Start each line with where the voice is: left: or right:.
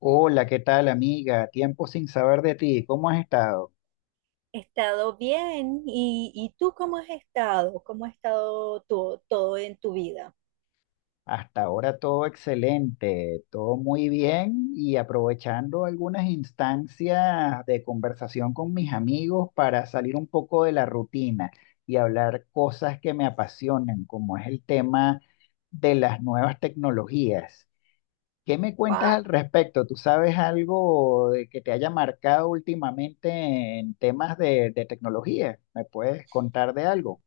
left: Hola, ¿qué tal, amiga? Tiempo sin saber de ti. ¿Cómo has estado?
right: He estado bien. ¿Y tú cómo has estado? ¿Cómo ha estado todo en tu vida?
left: Hasta ahora todo excelente, todo muy bien y aprovechando algunas instancias de conversación con mis amigos para salir un poco de la rutina y hablar cosas que me apasionan, como es el tema de las nuevas tecnologías. ¿Qué me cuentas
right: Wow.
left: al respecto? ¿Tú sabes algo de que te haya marcado últimamente en temas de tecnología? ¿Me puedes contar de algo?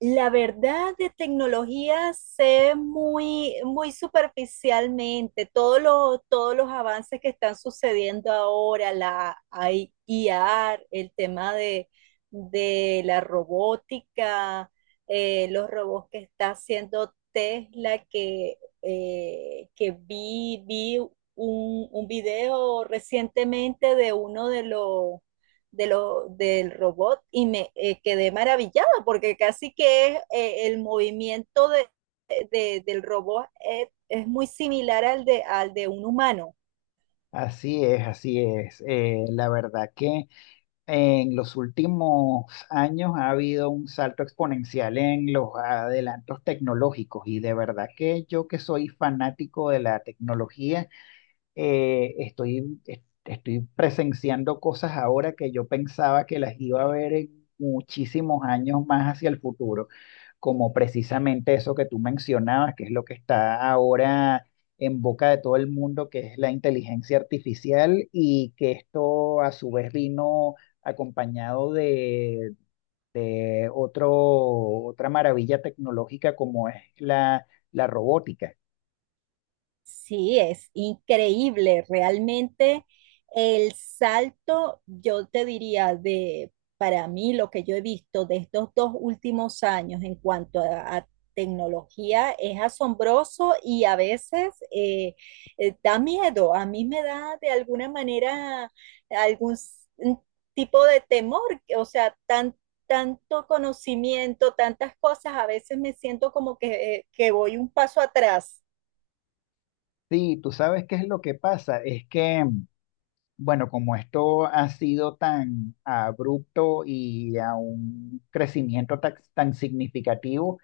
right: La verdad de tecnología sé muy, muy superficialmente todos los avances que están sucediendo ahora, la AI, IA, de la robótica, los robots que está haciendo Tesla, que vi un video recientemente de uno de los del robot y me quedé maravillada porque casi que es, el movimiento del robot es muy similar al al de un humano.
left: Así es, así es. La verdad que en los últimos años ha habido un salto exponencial en los adelantos tecnológicos y de verdad que yo que soy fanático de la tecnología, estoy presenciando cosas ahora que yo pensaba que las iba a ver en muchísimos años más hacia el futuro, como precisamente eso que tú mencionabas, que es lo que está ahora en boca de todo el mundo, que es la inteligencia artificial y que esto a su vez vino acompañado de otra maravilla tecnológica como es la robótica.
right: Sí, es increíble, realmente el salto, yo te diría para mí lo que yo he visto de estos dos últimos años en cuanto a tecnología es asombroso y a veces da miedo, a mí me da de alguna manera un tipo de temor, o sea, tanto conocimiento, tantas cosas, a veces me siento como que que voy un paso atrás.
left: Sí, tú sabes qué es lo que pasa, es que bueno, como esto ha sido tan abrupto y a un crecimiento tan significativo,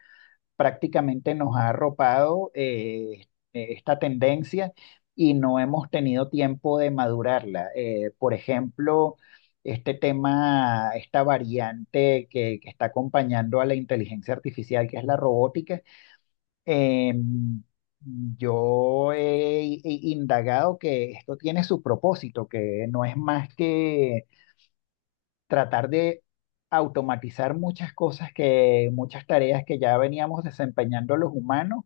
left: prácticamente nos ha arropado esta tendencia y no hemos tenido tiempo de madurarla. Por ejemplo, este tema, esta variante que está acompañando a la inteligencia artificial, que es la robótica, eh, yo he, i- indagado que esto tiene su propósito, que no es más que tratar de automatizar muchas cosas que, muchas tareas que ya veníamos desempeñando los humanos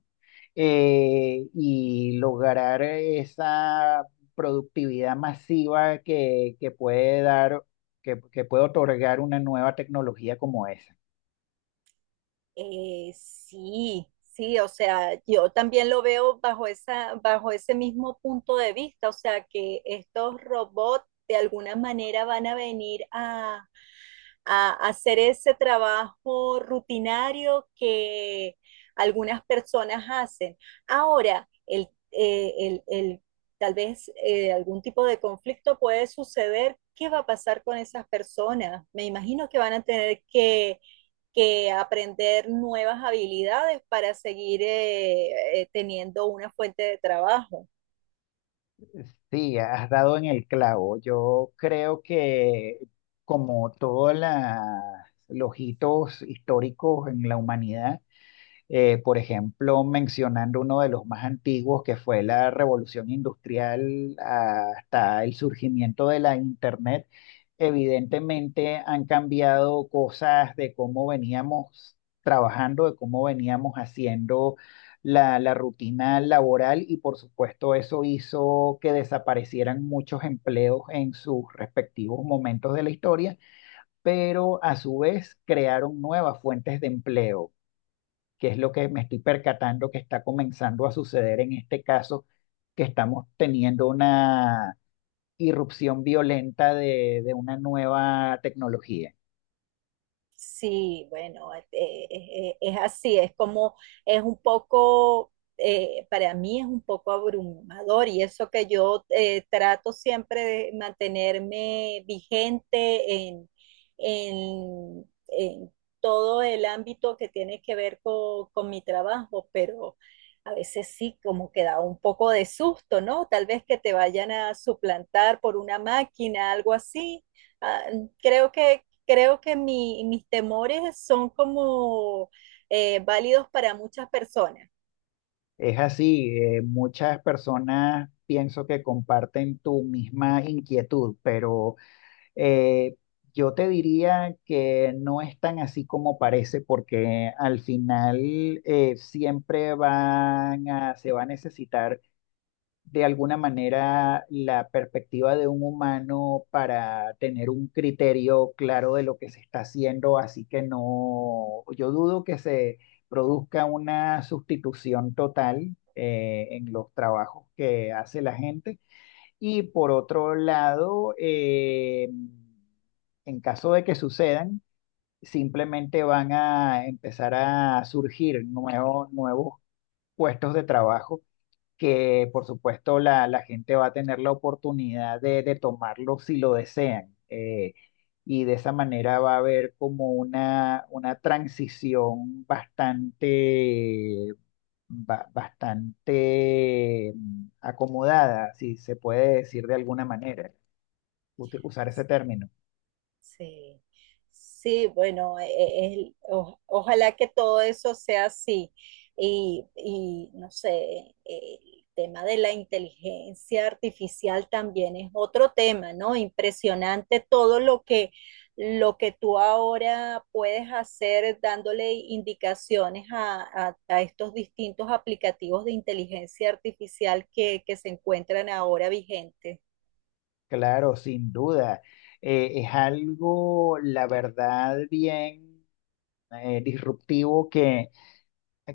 left: y lograr esa productividad masiva que puede otorgar una nueva tecnología como esa.
right: Sí, sí, o sea, yo también lo veo bajo esa, bajo ese mismo punto de vista, o sea, que estos robots de alguna manera van a venir a hacer ese trabajo rutinario que algunas personas hacen. Ahora, el tal vez algún tipo de conflicto puede suceder. ¿Qué va a pasar con esas personas? Me imagino que van a tener que aprender nuevas habilidades para seguir teniendo una fuente de trabajo.
left: Sí, has dado en el clavo. Yo creo que como todos los hitos históricos en la humanidad, por ejemplo, mencionando uno de los más antiguos, que fue la revolución industrial hasta el surgimiento de la Internet, evidentemente han cambiado cosas de cómo veníamos trabajando, de cómo veníamos haciendo la rutina laboral y por supuesto eso hizo que desaparecieran muchos empleos en sus respectivos momentos de la historia, pero a su vez crearon nuevas fuentes de empleo que es lo que me estoy percatando que está comenzando a suceder en este caso, que estamos teniendo una irrupción violenta de una nueva tecnología.
right: Sí, bueno, es así, es un poco, para mí es un poco abrumador y eso que yo trato siempre de mantenerme vigente en todo el ámbito que tiene que ver con mi trabajo, pero a veces sí, como que da un poco de susto, ¿no? Tal vez que te vayan a suplantar por una máquina, algo así. Ah, creo que, creo que mis temores son como válidos para muchas personas.
left: Es así, muchas personas pienso que comparten tu misma inquietud, pero eh, yo te diría que no es tan así como parece, porque al final se va a necesitar de alguna manera la perspectiva de un humano para tener un criterio claro de lo que se está haciendo, así que no, yo dudo que se produzca una sustitución total en los trabajos que hace la gente. Y por otro lado, en caso de que sucedan, simplemente van a empezar a surgir nuevos puestos de trabajo que por supuesto la gente va a tener la oportunidad de tomarlo si lo desean. Y de esa manera va a haber como una transición bastante, bastante acomodada, si se puede decir de alguna manera, usar ese término.
right: Sí, sí, bueno, ojalá que todo eso sea así. No sé, el tema de la inteligencia artificial también es otro tema, ¿no? Impresionante todo lo que tú ahora puedes hacer dándole indicaciones a estos distintos aplicativos de inteligencia artificial que se encuentran ahora vigentes.
left: Claro, sin duda. Es algo, la verdad, bien disruptivo que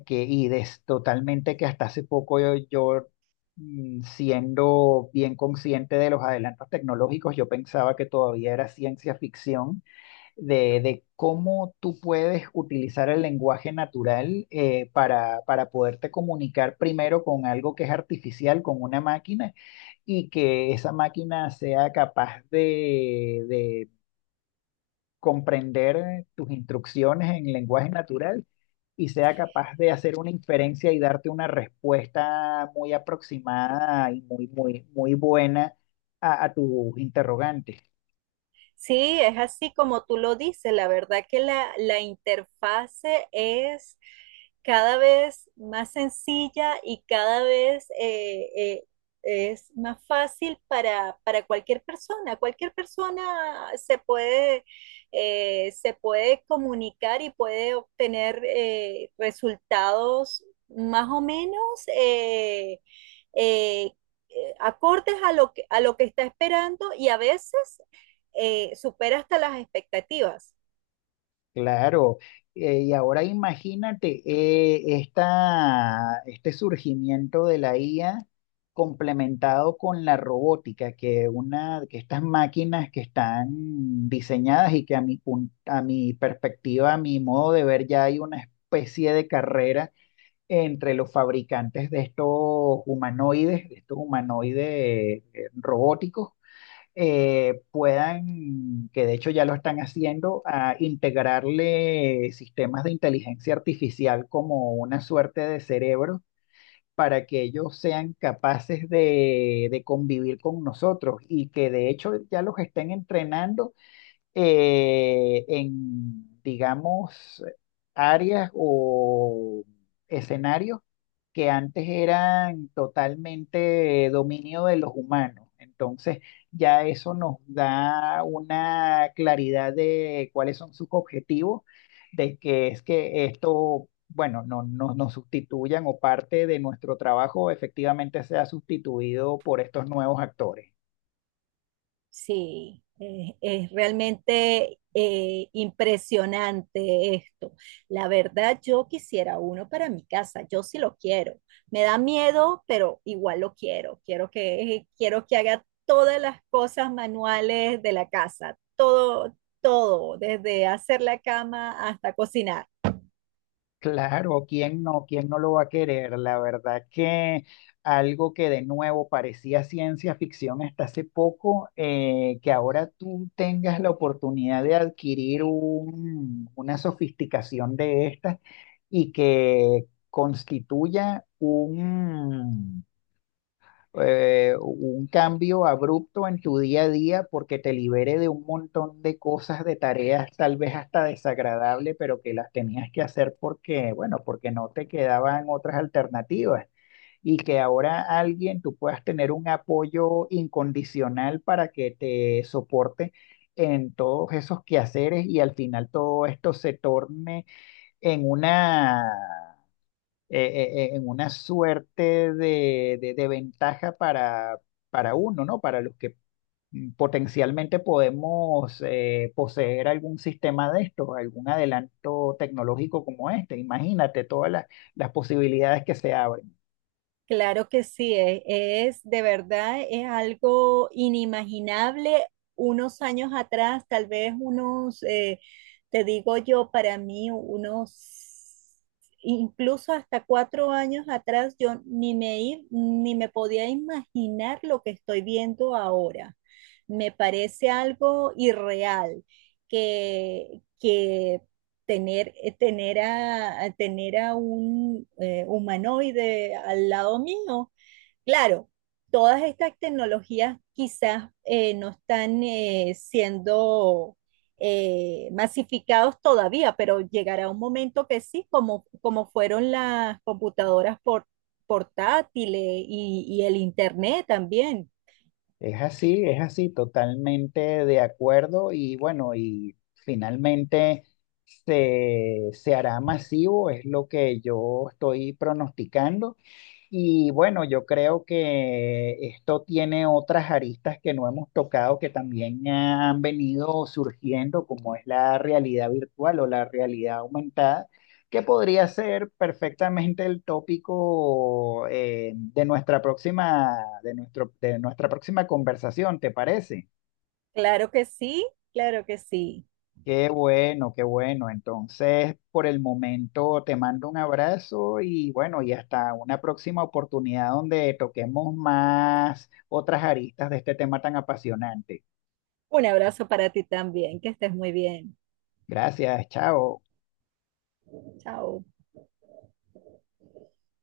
left: que, y des- totalmente que hasta hace poco yo, siendo bien consciente de los adelantos tecnológicos, yo pensaba que todavía era ciencia ficción, de cómo tú puedes utilizar el lenguaje natural para poderte comunicar primero con algo que es artificial, con una máquina, y que esa máquina sea capaz de comprender tus instrucciones en lenguaje natural y sea capaz de hacer una inferencia y darte una respuesta muy aproximada y muy buena a tus interrogantes.
right: Sí, es así como tú lo dices. La verdad que la interfase es cada vez más sencilla y cada vez es más fácil para cualquier persona. Cualquier persona se puede comunicar y puede obtener resultados más o menos eh, eh, acordes a a lo que está esperando y a veces supera hasta las expectativas.
left: Claro, y ahora imagínate este surgimiento de la IA complementado con la robótica, que, una, que estas máquinas que están diseñadas y que a mi perspectiva, a mi modo de ver, ya hay una especie de carrera entre los fabricantes de estos humanoides robóticos que de hecho ya lo están haciendo, a integrarle sistemas de inteligencia artificial como una suerte de cerebro para que ellos sean capaces de convivir con nosotros y que de hecho ya los estén entrenando en, digamos, áreas o escenarios que antes eran totalmente dominio de los humanos. Entonces, ya eso nos da una claridad de cuáles son sus objetivos, de que es que esto, bueno, nos sustituyan o parte de nuestro trabajo efectivamente sea sustituido por estos nuevos actores.
right: Sí, es realmente impresionante esto. La verdad, yo quisiera uno para mi casa, yo sí lo quiero. Me da miedo, pero igual lo quiero. Quiero que haga todas las cosas manuales de la casa, todo, todo, desde hacer la cama hasta cocinar.
left: Claro, ¿quién no? ¿Quién no lo va a querer? La verdad que algo que de nuevo parecía ciencia ficción hasta hace poco, que ahora tú tengas la oportunidad de adquirir una sofisticación de estas y que constituya un cambio abrupto en tu día a día porque te libere de un montón de cosas, de tareas, tal vez hasta desagradable, pero que las tenías que hacer porque, bueno, porque no te quedaban otras alternativas. Y que ahora alguien, tú puedas tener un apoyo incondicional para que te soporte en todos esos quehaceres y al final todo esto se torne en una en una suerte de ventaja para uno, ¿no? Para los que potencialmente podemos poseer algún sistema de estos, algún adelanto tecnológico como este. Imagínate todas las posibilidades que se abren.
right: Claro que sí, es, de verdad, es algo inimaginable. Unos años atrás, te digo yo, para mí, unos, incluso hasta cuatro años atrás, yo ni me podía imaginar lo que estoy viendo ahora. Me parece algo irreal, que tener, tener a tener a un humanoide al lado mío. Claro, todas estas tecnologías quizás no están siendo masificados todavía, pero llegará un momento que sí, como, como fueron las computadoras portátiles y el internet también.
left: Es así, totalmente de acuerdo y bueno, y finalmente se hará masivo, es lo que yo estoy pronosticando. Y bueno, yo creo que esto tiene otras aristas que no hemos tocado que también han venido surgiendo, como es la realidad virtual o la realidad aumentada que podría ser perfectamente el tópico de nuestra próxima conversación, ¿te parece?
right: Claro que sí, claro que sí.
left: Qué bueno, qué bueno. Entonces, por el momento te mando un abrazo y bueno, y hasta una próxima oportunidad donde toquemos más otras aristas de este tema tan apasionante.
right: Un abrazo para ti también, que estés muy bien.
left: Gracias, chao.
right: Chao.